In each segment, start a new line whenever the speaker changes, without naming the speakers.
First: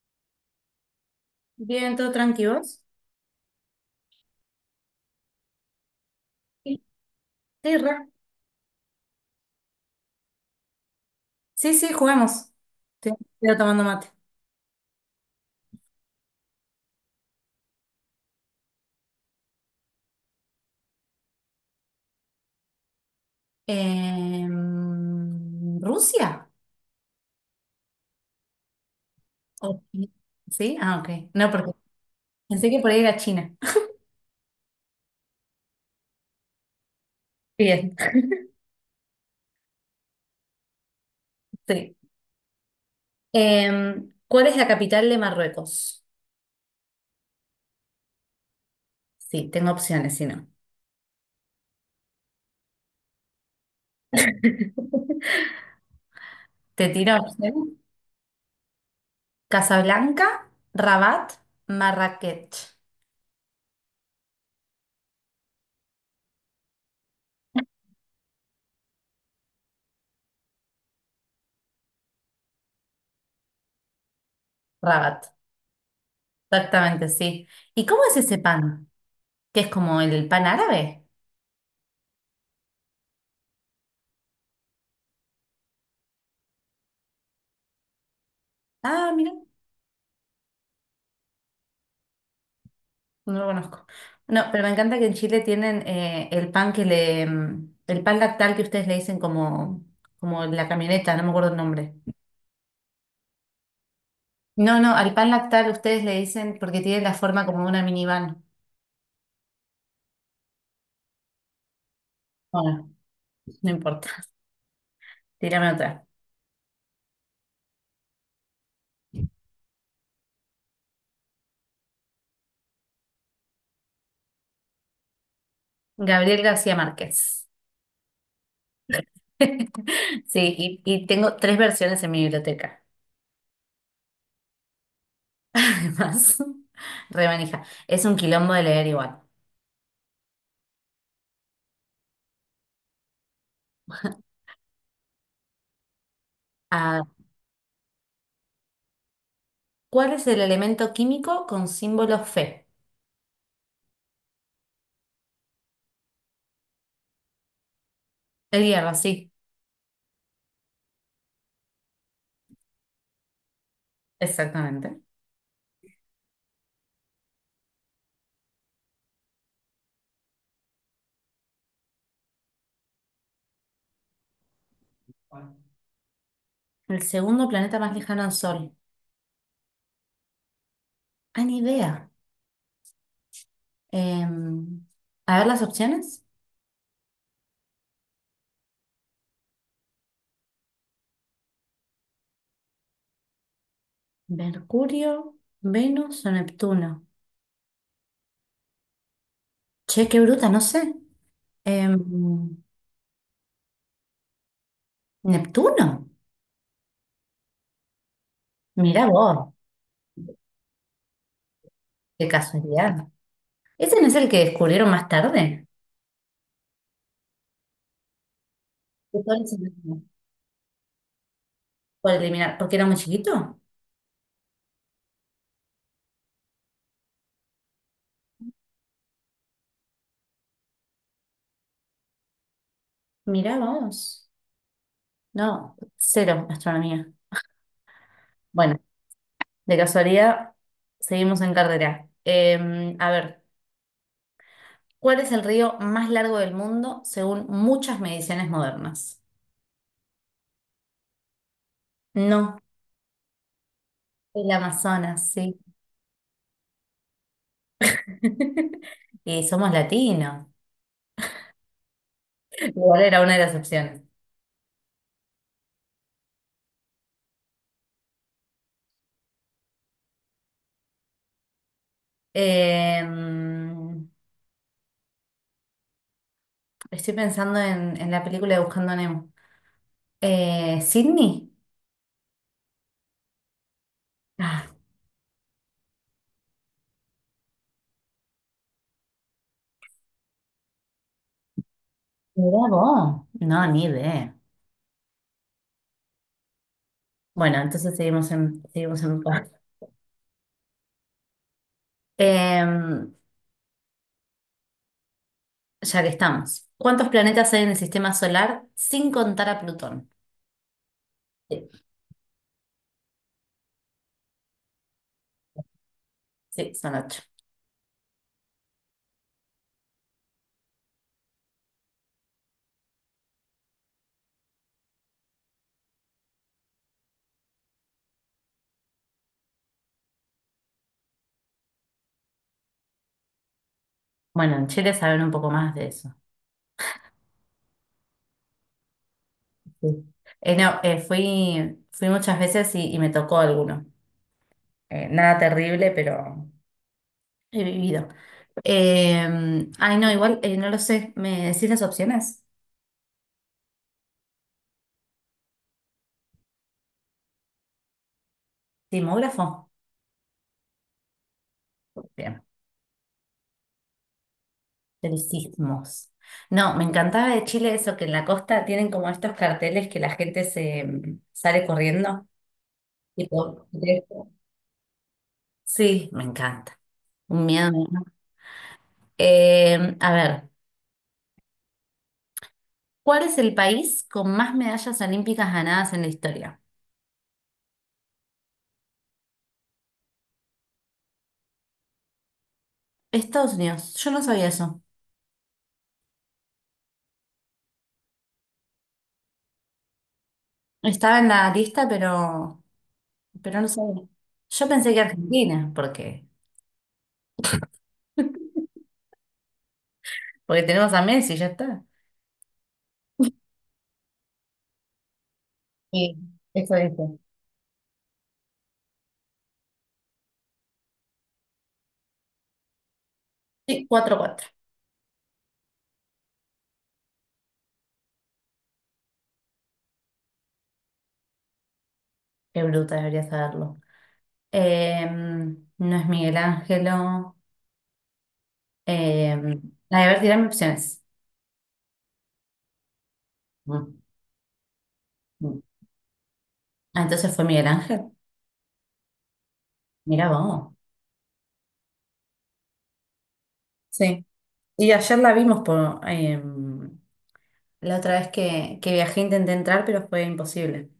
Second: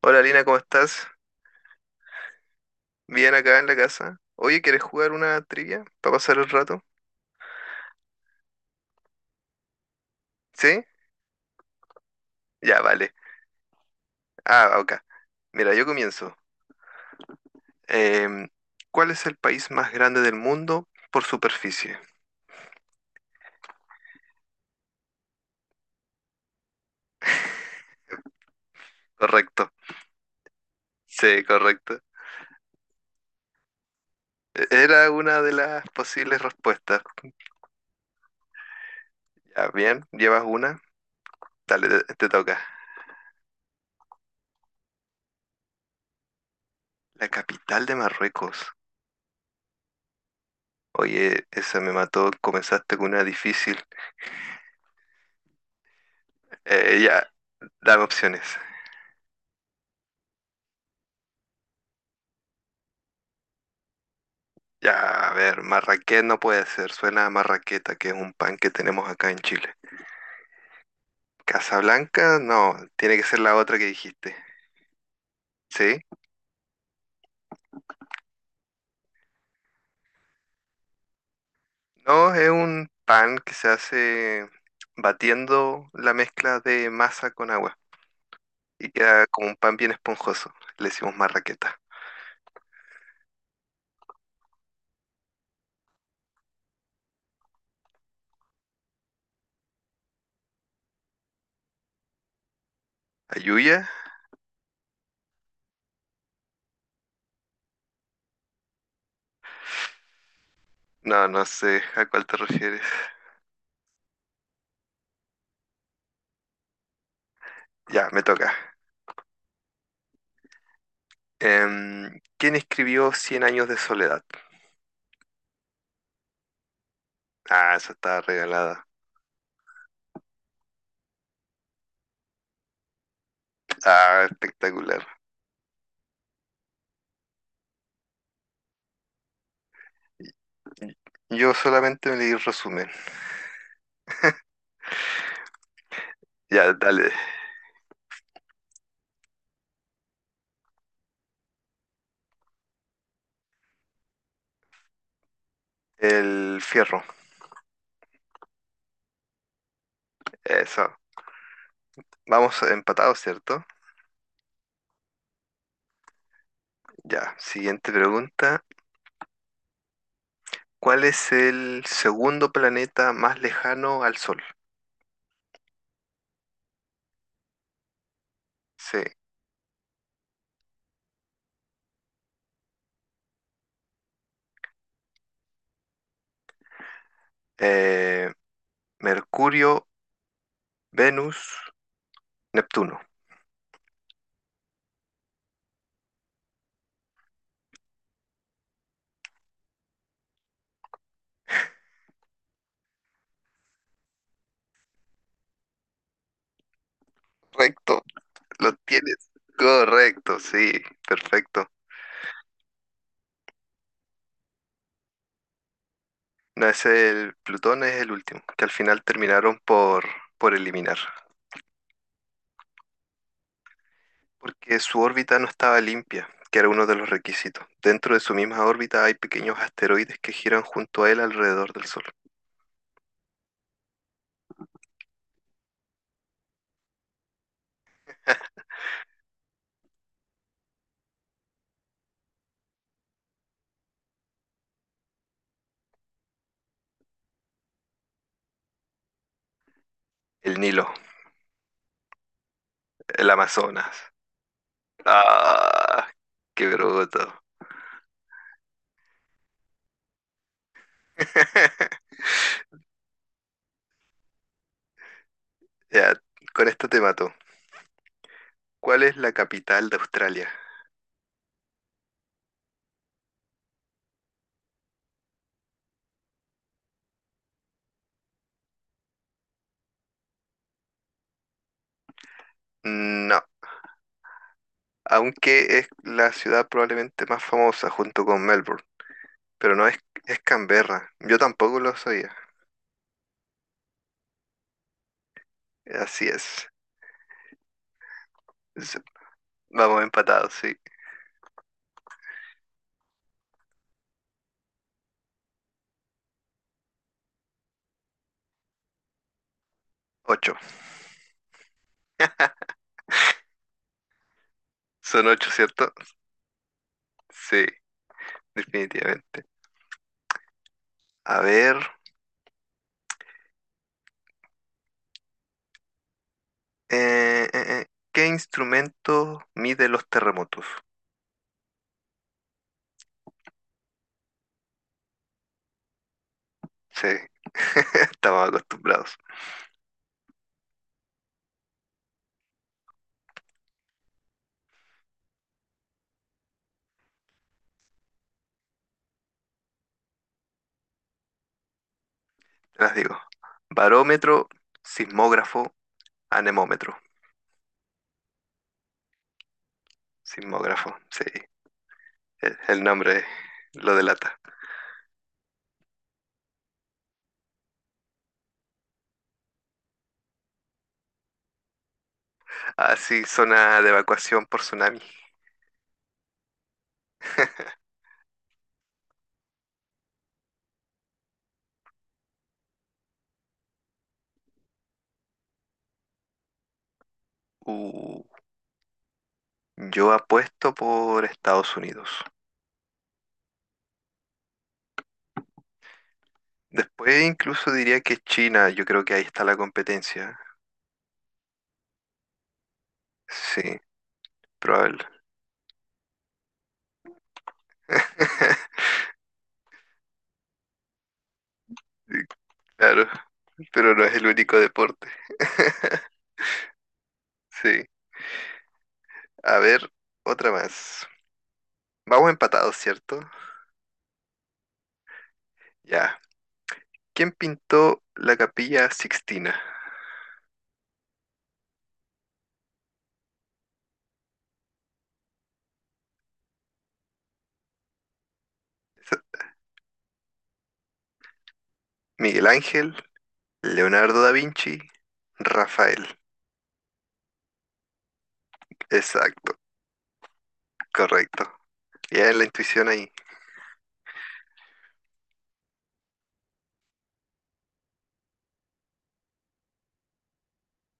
Hola Lina, ¿cómo estás?
Bien, todo tranquilo.
Bien acá en la casa. Oye, ¿quieres jugar una trivia para pasar el rato?
Sí. Sí, re.
¿Sí?
Sí, sí, juguemos.
Ya,
Estoy,
vale.
estoy tomando mate.
Ah, ok. Mira, yo comienzo. Em, ¿Cuál es el país más grande del mundo por superficie?
¿Rusia?
Correcto.
¿O Chi- ¿Sí? Ah, ok.
Sí,
No, porque
correcto.
pensé que por ahí era China.
Era una de las posibles respuestas.
Bien,
Ya, bien, llevas una. Dale,
sí.
te toca.
¿Cuál es la capital de Marruecos?
La capital de Marruecos.
Sí, tengo opciones, si no.
Oye, esa me mató. Comenzaste con una difícil.
Te tiro
Ya,
opciones.
dame opciones.
Casablanca, Rabat, Marrakech.
Ya, a ver, marraqués no puede ser, suena a marraqueta, que es un pan que tenemos acá en Chile. Casablanca, no, tiene que ser la otra que dijiste.
Rabat,
¿Sí?
exactamente, sí. ¿Y cómo es ese pan? ¿Que es como el pan árabe?
No, es un pan que se hace batiendo la mezcla de masa con agua y
Ah,
queda
mira.
como un pan bien esponjoso. Le decimos marraqueta.
No lo conozco. No, pero me encanta que en Chile tienen el pan el pan lactal que ustedes le dicen como la camioneta, no me acuerdo el nombre.
¿Ayuya?
No, no, al pan lactal ustedes le dicen porque tiene la forma como una minivan.
No, no sé a cuál te refieres.
Bueno, no importa, tírame otra.
Ya, me toca. ¿Quién escribió Cien años de soledad?
Gabriel García Márquez.
Ah, esa está regalada.
Sí, y tengo tres versiones en mi biblioteca,
Ah, espectacular.
además. Remanija. Es un quilombo de leer igual.
Yo solamente me leí el resumen. Ya,
Ah,
dale.
¿cuál es el elemento químico con símbolo Fe?
El fierro.
El hierro, sí,
Eso. Vamos empatados, ¿cierto?
exactamente.
Ya. Siguiente pregunta. ¿Cuál es el segundo planeta más lejano al Sol?
El segundo planeta más lejano al Sol.
Sí.
Ah, ni idea. Em, a ver las opciones.
Eh, Mercurio, Venus, Neptuno.
Mercurio, Venus o Neptuno. Che, qué bruta, no sé. Em, Neptuno.
Correcto. Lo
Mirá
tienes.
vos,
Correcto, sí. Perfecto.
qué casualidad. ¿Ese no es el que descubrieron más tarde?
No es el Plutón, es el último, que al final
¿Que todo
terminaron
mismo?
por eliminar.
Por eliminar, porque era muy chiquito.
Porque su órbita no estaba limpia, que era uno de los requisitos. Dentro de su misma órbita hay pequeños asteroides que giran junto a él alrededor del Sol.
Mirá vos. No, cero astronomía. Bueno, de casualidad, seguimos en carrera. A ver. ¿Cuál es el río más largo del mundo según muchas mediciones modernas?
El Nilo,
No,
el Amazonas.
el Amazonas, sí.
¡Ah! ¡Qué bruto!
Y somos latinos. Igual era una de las opciones.
Ya, con esto te mato. ¿Cuál es la capital de Australia?
Eh, estoy pensando en la película de Buscando a Nemo. ¿Sydney?
No,
Ah,
aunque es la ciudad probablemente más famosa junto con Melbourne, pero no es, es Canberra. Yo tampoco lo sabía.
mirá vos. No, ni idea.
Así es.
Bueno, entonces
Es-
seguimos en paz.
Vamos empatados, sí.
Eh, ya que estamos. ¿Cuántos planetas hay en el sistema solar sin contar a Plutón?
Ocho.
Sí,
Son ocho, ¿cierto?
sí, son ocho.
Sí, definitivamente. A ver, eh, eh, eh, ¿qué instrumento mide los terremotos?
Bueno, en Chile saben un poco más de eso.
Sí, estamos acostumbrados.
Sí. No, fui muchas veces y me tocó alguno. Nada terrible, pero he vivido. Ay, no, igual no lo sé. ¿Me decís las opciones?
Te las digo. Barómetro, sismógrafo, anemómetro.
Sismógrafo.
Sismógrafo, sí.
Bien.
El nombre lo delata.
De los sismos. No, me encantaba de Chile eso, que en la costa tienen como estos carteles que la gente se sale corriendo.
Así,
Tipo,
zona de evacuación por tsunami.
sí, me encanta. Un miedo me da. A ver. ¿Cuál es el país con más medallas olímpicas ganadas en la historia?
Uh, yo apuesto por Estados Unidos.
Estados Unidos. Yo no sabía eso.
Después incluso diría que China, yo creo que ahí está la competencia.
Estaba en la lista, pero no
Sí,
sabía. Yo pensé que
probable.
Argentina, porque, porque tenemos a Messi, ya está.
Claro, pero no es el único deporte.
Sí, eso dice.
Sí. A ver, otra más. Vamos empatados, ¿cierto?
Sí, 4-4.
Ya. ¿Quién pintó la Capilla Sixtina?
Qué bruta, debería saberlo. No es Miguel Ángelo.
Esa-
Em, a ver, tirarme opciones.
Miguel Ángel,
Mm,
Leonardo da Vinci,
mm.
Rafael.
Ah, entonces fue Miguel Ángel.
Exacto,
Mira vos.
correcto. Ya es la intuición ahí.
Sí. Y ayer la vimos por, la otra vez que viajé intenté entrar, pero fue imposible.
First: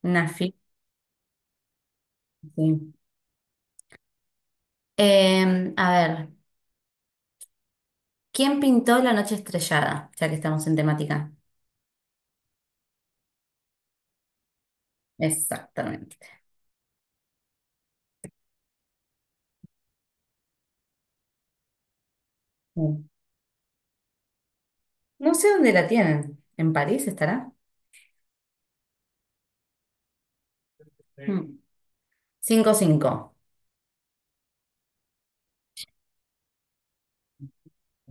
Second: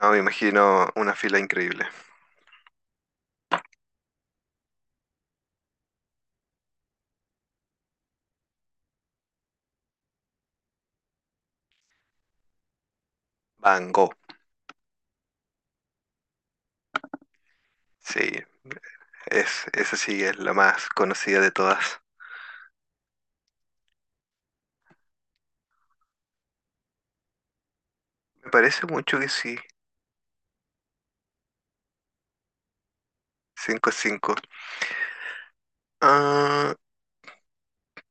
No, me
Una fila.
imagino una fila increíble.
Sí. A ver, ¿quién pintó La noche estrellada? Ya que estamos en temática.
Van Gogh.
Exactamente.
Sí, esa sí es la más conocida de todas.
Mm. No sé dónde la tienen. ¿En París estará?
Me parece mucho que sí.
Mm. Cinco 5.
5-5. Ah,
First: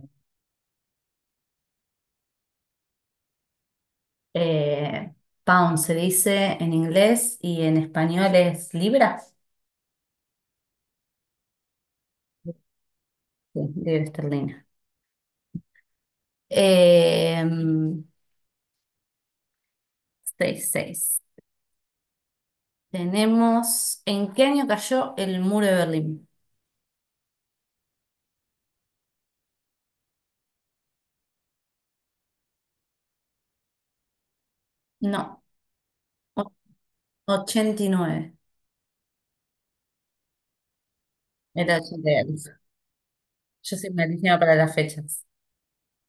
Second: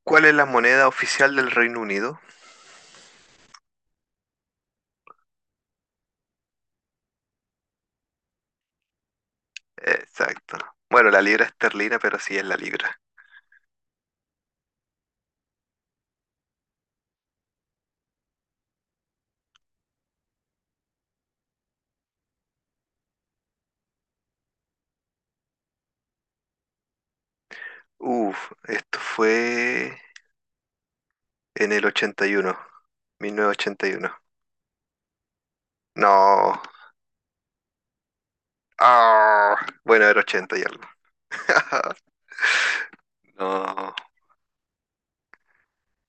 ¿cuál es la moneda oficial del Reino Unido?
Eh, pound se dice en inglés y en español es libra.
Exacto. Bueno, la libra esterlina, pero sí es la libra.
Sí, libra esterlina. Em, Seis 6. Tenemos, ¿en qué año cayó el muro de Berlín?
Uf, esto fue en el ochenta y uno, 1981.
No.
No.
89.
Ah, bueno, era 80 y algo.
Era 89. Yo soy
No,
malísima para las fechas.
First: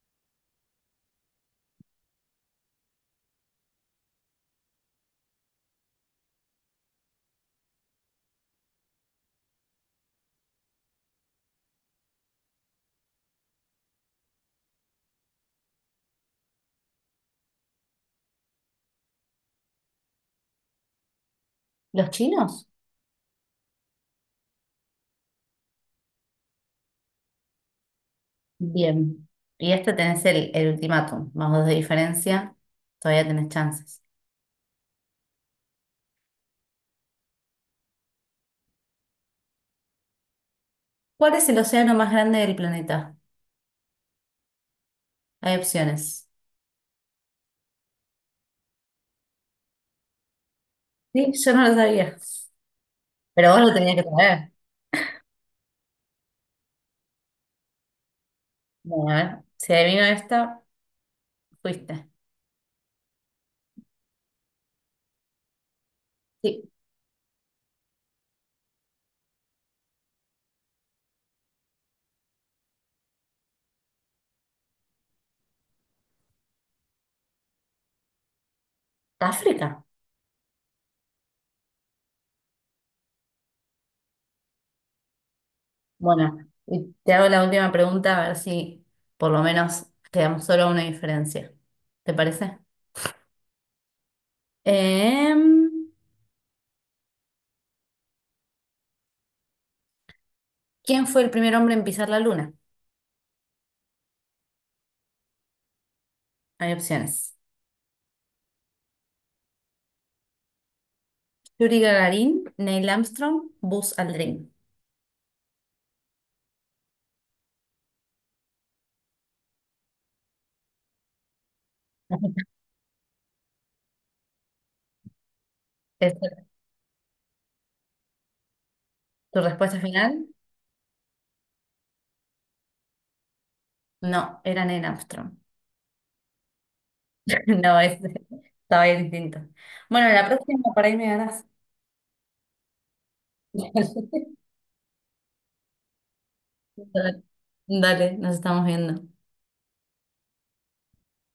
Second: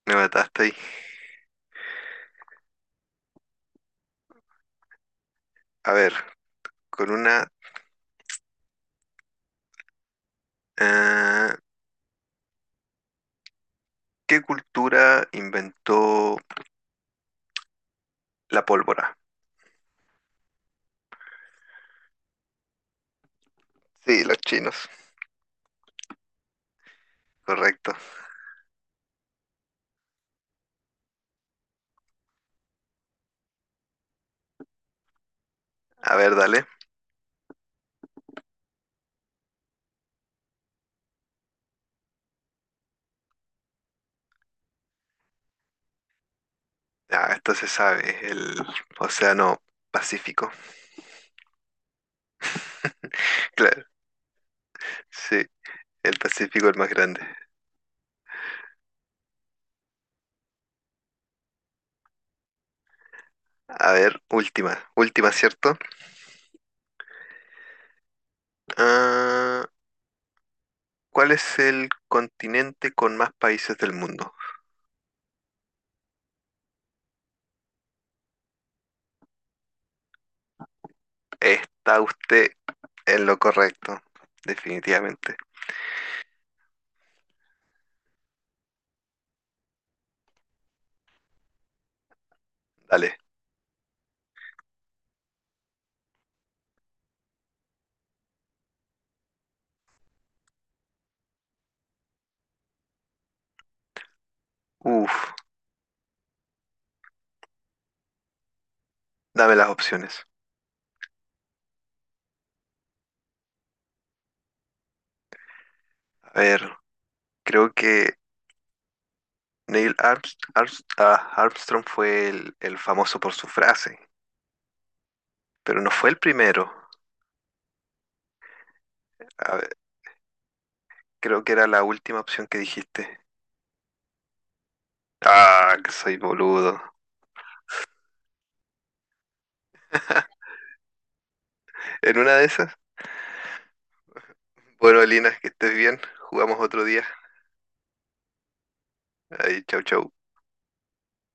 me mataste ahí. A ver, con una... eh, ¿qué cultura inventó la pólvora?
¿Los chinos?
Sí, los chinos. Correcto.
Bien. Y este tenés el ultimátum, más dos de diferencia. Todavía tenés chances.
A ver, dale.
¿Cuál es el océano más grande del planeta? Hay opciones.
Ah, entonces sabes, el Océano Pacífico.
Sí, yo no lo sabía. Pero vos lo
Claro,
tenías que saber.
sí, el Pacífico el más grande.
Bueno, a ver. Si adivino esta, fuiste.
A ver, última, última, ¿cierto?
Sí,
Ah, ¿cuál es el continente con más países del mundo?
África.
Está usted en lo correcto, definitivamente.
Bueno, y te hago la última pregunta a ver si por lo menos quedamos solo a una diferencia. ¿Te parece?
Dale.
Em, ¿Quién fue el primer hombre en pisar la luna?
Uf,
Hay opciones.
dame las opciones.
Yuri Gagarin, Neil Armstrong, Buzz Aldrin.
A ver, creo que Neil Arms- Arms- ah, Armstrong fue el famoso por su frase, pero no fue el
¿Esa ¿Es
primero.
tu
A
respuesta final?
Creo que era la última opción que dijiste.
No, era Neil Armstrong.
Ah, que soy boludo.
No, estaba bien distinto. Bueno, la próxima para ahí me ganás.
En una de esas. Bueno, Lina, que estés bien. Jugamos otro día.
Dale, nos estamos viendo.
Ahí, chau, chau.